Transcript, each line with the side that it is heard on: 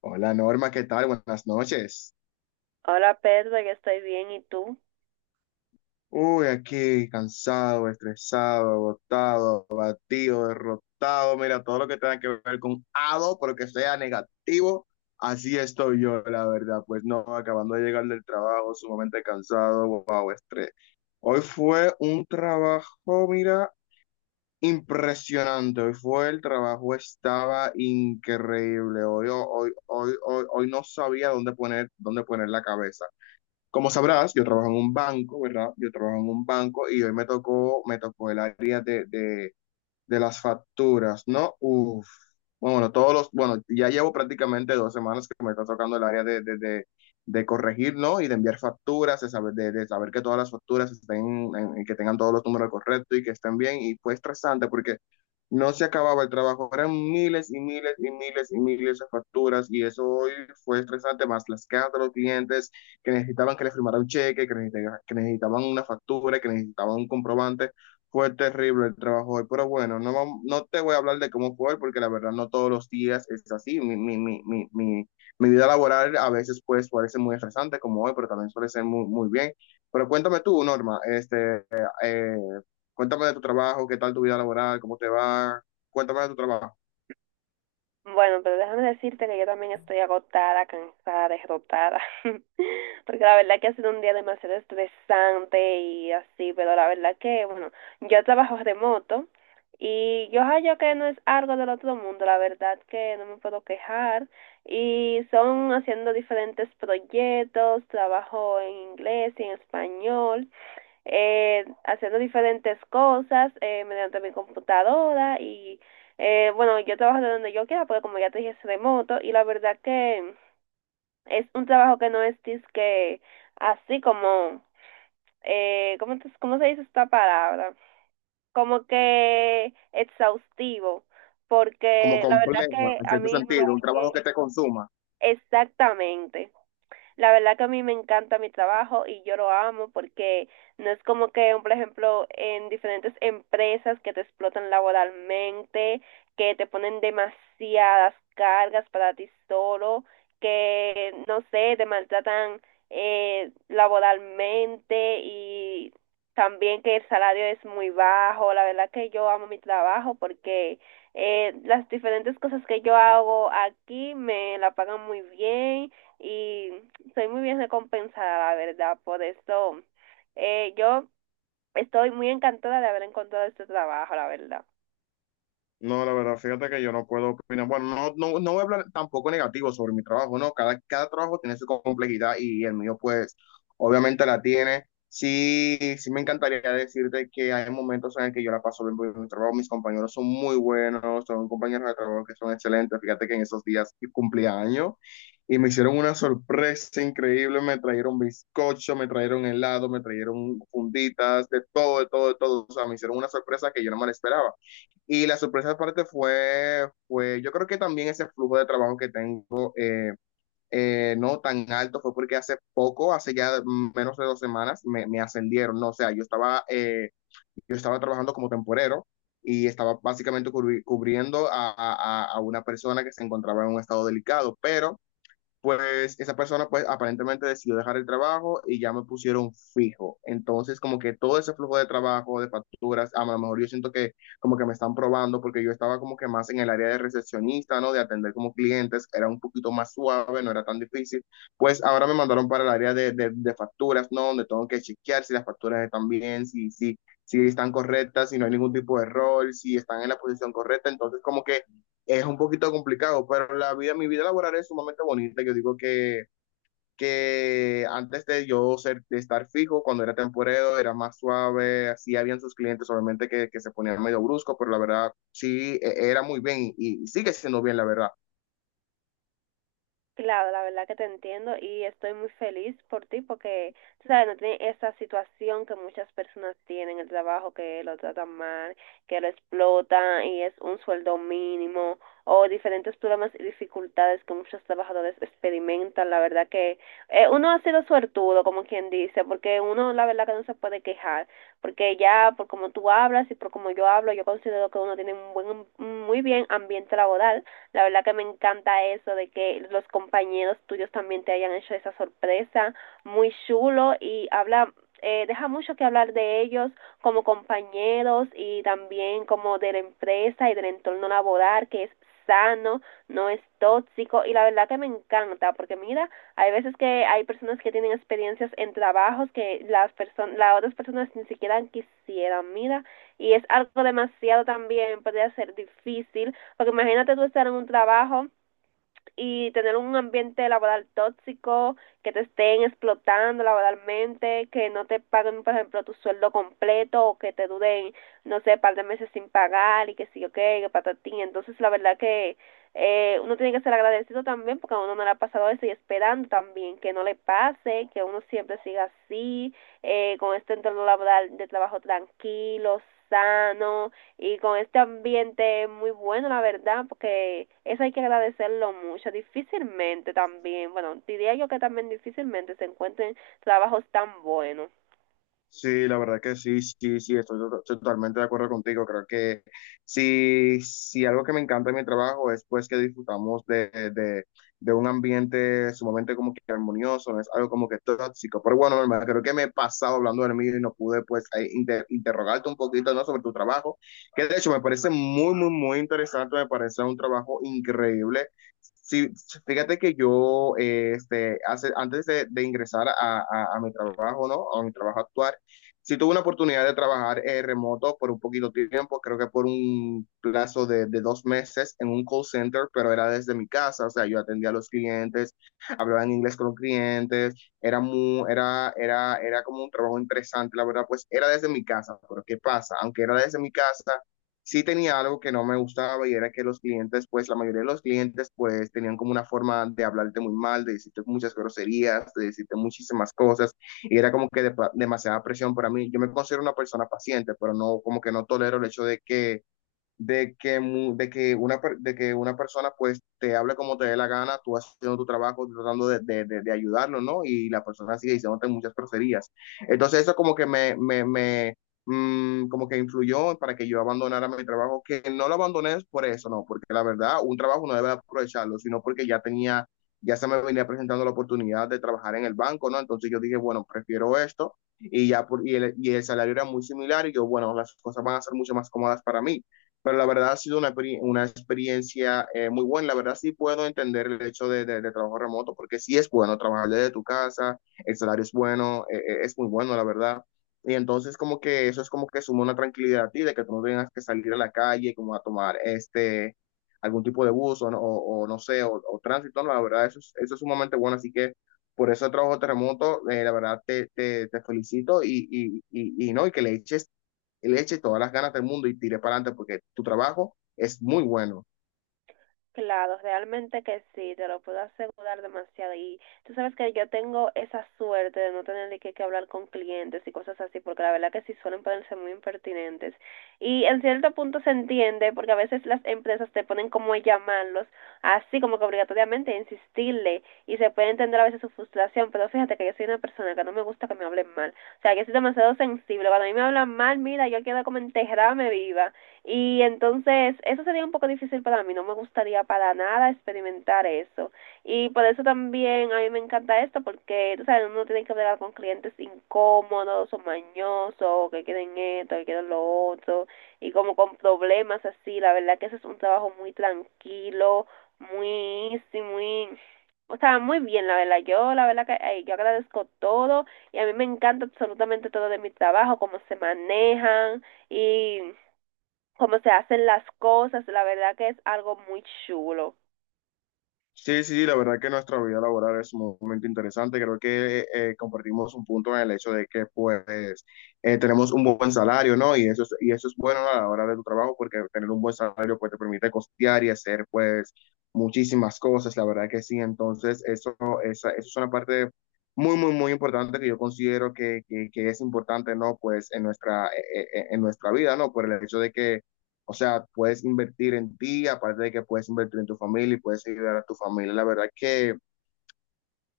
left: Hola Norma, ¿qué tal? Buenas noches.
right: Hola Pedro, yo estoy bien, ¿y tú?
left: Uy, aquí cansado, estresado, agotado, abatido, derrotado. Mira, todo lo que tenga que ver con ado, pero que sea negativo, así estoy yo, la verdad. Pues no, acabando de llegar del trabajo, sumamente cansado, wow, estrés. Hoy fue un trabajo, mira, impresionante. Hoy fue el trabajo, estaba increíble. Hoy no sabía dónde poner la cabeza. Como sabrás, yo trabajo en un banco, ¿verdad? Yo trabajo en un banco y hoy me tocó el área de las facturas, ¿no? Uf. Bueno, ya llevo prácticamente 2 semanas que me está tocando el área de corregir, ¿no? Y de enviar facturas, de saber, de saber que todas las facturas estén, en que tengan todos los números correctos y que estén bien. Y fue estresante porque no se acababa el trabajo, eran miles y miles y miles y miles de facturas y eso hoy fue estresante, más las quejas de los clientes que necesitaban que les firmara un cheque, que necesitaban una factura, que necesitaban un comprobante. Fue terrible el trabajo hoy, pero bueno, no, no te voy a hablar de cómo fue hoy, porque la verdad no todos los días es así. Mi vida laboral a veces pues parece muy estresante como hoy, pero también suele ser muy, muy bien. Pero cuéntame tú, Norma, este, eh, cuéntame de tu trabajo, qué tal tu vida laboral, cómo te va, cuéntame de tu trabajo,
right: Bueno, pero déjame decirte que yo también estoy agotada, cansada, derrotada, porque la verdad que ha sido un día demasiado estresante y así, pero la verdad que, bueno, yo trabajo remoto y yo hallo que no es algo del otro mundo, la verdad que no me puedo quejar y son haciendo diferentes proyectos, trabajo en inglés y en español. Haciendo diferentes cosas, mediante mi computadora y bueno, yo trabajo de donde yo quiera porque como ya te dije es remoto y la verdad que es un trabajo que no es que así como, ¿cómo se dice esta palabra? Como que exhaustivo,
left: como
right: porque la verdad
left: complejo,
right: que
left: en
right: a
left: cierto
right: mí me va
left: sentido, un trabajo que
right: bien.
left: te consuma.
right: Exactamente. La verdad que a mí me encanta mi trabajo y yo lo amo porque no es como que, por ejemplo, en diferentes empresas que te explotan laboralmente, que te ponen demasiadas cargas para ti solo, que, no sé, te maltratan laboralmente, y también que el salario es muy bajo. La verdad que yo amo mi trabajo porque las diferentes cosas que yo hago aquí me la pagan muy bien y soy muy bien recompensada, la verdad. Por eso yo estoy muy encantada de haber encontrado este trabajo, la verdad.
left: No, la verdad, fíjate que yo no puedo opinar. Bueno, no voy a hablar tampoco negativo sobre mi trabajo, ¿no? Cada trabajo tiene su complejidad y el mío, pues, obviamente la tiene. Sí, sí me encantaría decirte que hay momentos en el que yo la paso bien por mi trabajo. Mis compañeros son muy buenos, son compañeros de trabajo que son excelentes. Fíjate que en esos días cumpleaños y me hicieron una sorpresa increíble. Me trajeron bizcocho, me trajeron helado, me trajeron funditas, de todo, de todo, de todo. O sea, me hicieron una sorpresa que yo no me la esperaba. Y la sorpresa aparte yo creo que también ese flujo de trabajo que tengo no tan alto fue porque hace poco, hace ya menos de 2 semanas, me ascendieron, ¿no? O sea, yo estaba trabajando como temporero y estaba básicamente cubriendo a una persona que se encontraba en un estado delicado, pero pues esa persona pues aparentemente decidió dejar el trabajo y ya me pusieron fijo. Entonces como que todo ese flujo de trabajo, de facturas, a lo mejor yo siento que como que me están probando porque yo estaba como que más en el área de recepcionista, ¿no? De atender como clientes, era un poquito más suave, no era tan difícil. Pues ahora me mandaron para el área de facturas, ¿no? Donde tengo que chequear si las facturas están bien, si están correctas, si no hay ningún tipo de error, si están en la posición correcta. Entonces como que es un poquito complicado, pero la vida, mi vida laboral es sumamente bonita. Yo digo que antes de yo ser, de estar fijo, cuando era temporero, era más suave, así habían sus clientes, obviamente que se ponían medio brusco, pero la verdad sí, era muy bien y sigue siendo bien, la verdad.
right: Claro, la verdad que te entiendo y estoy muy feliz por ti porque, tú sabes, no tiene esa situación que muchas personas tienen en el trabajo, que lo tratan mal, que lo explotan y es un sueldo mínimo o diferentes problemas y dificultades que muchos trabajadores experimentan. La verdad que uno ha sido suertudo, como quien dice, porque uno la verdad que no se puede quejar, porque ya por como tú hablas y por como yo hablo, yo considero que uno tiene un buen, un muy bien ambiente laboral. La verdad que me encanta eso de que los compañeros tuyos también te hayan hecho esa sorpresa, muy chulo, y habla, deja mucho que hablar de ellos como compañeros y también como de la empresa y del entorno laboral, que es sano, no es tóxico, y la verdad que me encanta porque mira, hay veces que hay personas que tienen experiencias en trabajos que las personas, las otras personas ni siquiera quisieran, mira, y es algo demasiado también, podría ser difícil porque imagínate tú estar en un trabajo y tener un ambiente laboral tóxico, que te estén explotando laboralmente, que no te paguen, por ejemplo, tu sueldo completo, o que te duren, no sé, par de meses sin pagar y que sí, ok, que patatín. Entonces, la verdad que uno tiene que ser agradecido también porque a uno no le ha pasado eso, y esperando también que no le pase, que uno siempre siga así, con este entorno laboral de trabajo tranquilo, sano, y con este ambiente muy bueno, la verdad, porque eso hay que agradecerlo mucho. Difícilmente también, bueno, diría yo que también difícilmente se encuentren trabajos tan buenos.
left: Sí, la verdad que sí, sí, sí, estoy, estoy totalmente de acuerdo contigo. Creo que sí, sí, algo que me encanta de mi trabajo es pues que disfrutamos de un ambiente sumamente como que armonioso, no es algo como que tóxico. Pero bueno, hermano, creo que me he pasado hablando del mío y no pude pues ahí interrogarte un poquito, ¿no?, sobre tu trabajo, que de hecho me parece muy, muy, muy interesante, me parece un trabajo increíble. Sí, fíjate que yo, este, hace, antes de ingresar a mi trabajo, ¿no? A mi trabajo actual, sí tuve una oportunidad de trabajar remoto por un poquito de tiempo, creo que por un plazo de 2 meses en un call center, pero era desde mi casa, o sea, yo atendía a los clientes, hablaba en inglés con los clientes, era muy, era como un trabajo interesante, la verdad, pues era desde mi casa, pero ¿qué pasa? Aunque era desde mi casa, sí tenía algo que no me gustaba y era que los clientes, pues la mayoría de los clientes, pues tenían como una forma de hablarte muy mal, de decirte muchas groserías, de decirte muchísimas cosas y era como que de, demasiada presión para mí. Yo me considero una persona paciente, pero no, como que no tolero el hecho de que, mu- de que, una, per- de que una persona pues te hable como te dé la gana, tú haciendo tu trabajo, tratando de ayudarlo, ¿no? Y la persona sigue diciéndote muchas groserías. Entonces eso como que como que influyó para que yo abandonara mi trabajo, que no lo abandoné por eso, ¿no? Porque la verdad, un trabajo no debe aprovecharlo, sino porque ya tenía, ya se me venía presentando la oportunidad de trabajar en el banco, ¿no? Entonces yo dije, bueno, prefiero esto. Y el salario era muy similar y yo, bueno, las cosas van a ser mucho más cómodas para mí. Pero la verdad ha sido una experiencia muy buena. La verdad sí puedo entender el hecho de trabajo remoto, porque sí es bueno trabajar desde tu casa, el salario es bueno, es muy bueno, la verdad. Y entonces como que eso es como que suma una tranquilidad a ti, de que tú no tengas que salir a la calle como a tomar este, algún tipo de bus o no sé, o tránsito. No, la verdad eso es sumamente bueno. Así que por eso el trabajo de remoto, la verdad te felicito y, no, y que le eche todas las ganas del mundo y tire para adelante porque tu trabajo es muy bueno.
right: Claro, realmente que sí, te lo puedo asegurar demasiado. Y tú sabes que yo tengo esa suerte de no tener que hablar con clientes y cosas así, porque la verdad que sí suelen ponerse muy impertinentes. Y en cierto punto se entiende, porque a veces las empresas te ponen como a llamarlos, así como que obligatoriamente a insistirle, y se puede entender a veces su frustración, pero fíjate que yo soy una persona que no me gusta que me hablen mal. O sea, yo soy demasiado sensible. Cuando a mí me hablan mal, mira, yo quiero como enterrarme viva. Y entonces eso sería un poco difícil para mí, no me gustaría para nada experimentar eso. Y por eso también a mí me encanta esto, porque tú sabes, uno tiene que hablar con clientes incómodos o mañosos, que quieren esto, que quieren lo otro, y como con problemas así. La verdad que ese es un trabajo muy tranquilo, muy easy, muy... O sea, muy bien, la verdad. Yo, la verdad que ay, yo agradezco todo y a mí me encanta absolutamente todo de mi trabajo, cómo se manejan y cómo se hacen las cosas, la verdad que es algo muy chulo.
left: Sí, sí, la verdad que nuestra vida laboral es un momento interesante. Creo que compartimos un punto en el hecho de que pues tenemos un buen salario, ¿no? Y eso es bueno a la hora de tu trabajo porque tener un buen salario pues te permite costear y hacer pues muchísimas cosas, la verdad que sí. Entonces, eso es una parte muy, muy, muy importante que yo considero que es importante, ¿no? Pues en nuestra vida, ¿no? Por el hecho de que o sea, puedes invertir en ti, aparte de que puedes invertir en tu familia y puedes ayudar a tu familia. La verdad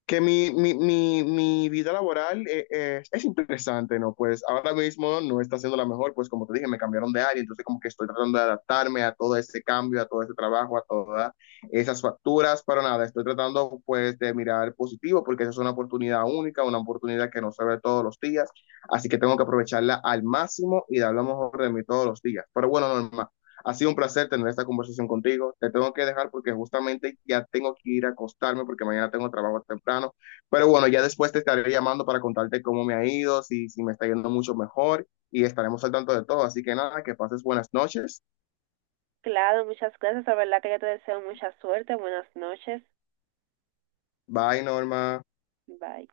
left: que mi vida laboral es interesante, ¿no? Pues ahora mismo no está siendo la mejor, pues como te dije, me cambiaron de área, entonces como que estoy tratando de adaptarme a todo ese cambio, a todo ese trabajo, a todas esas facturas, pero nada, estoy tratando pues de mirar positivo porque esa es una oportunidad única, una oportunidad que no se ve todos los días, así que tengo que aprovecharla al máximo y dar lo mejor de mí todos los días. Pero bueno, Norma. Ha sido un placer tener esta conversación contigo. Te tengo que dejar porque justamente ya tengo que ir a acostarme porque mañana tengo trabajo temprano. Pero bueno, ya después te estaré llamando para contarte cómo me ha ido, si me está yendo mucho mejor y estaremos al tanto de todo. Así que nada, que pases buenas noches.
right: Claro, muchas gracias, la verdad que yo te deseo mucha suerte, buenas noches,
left: Bye, Norma.
right: bye.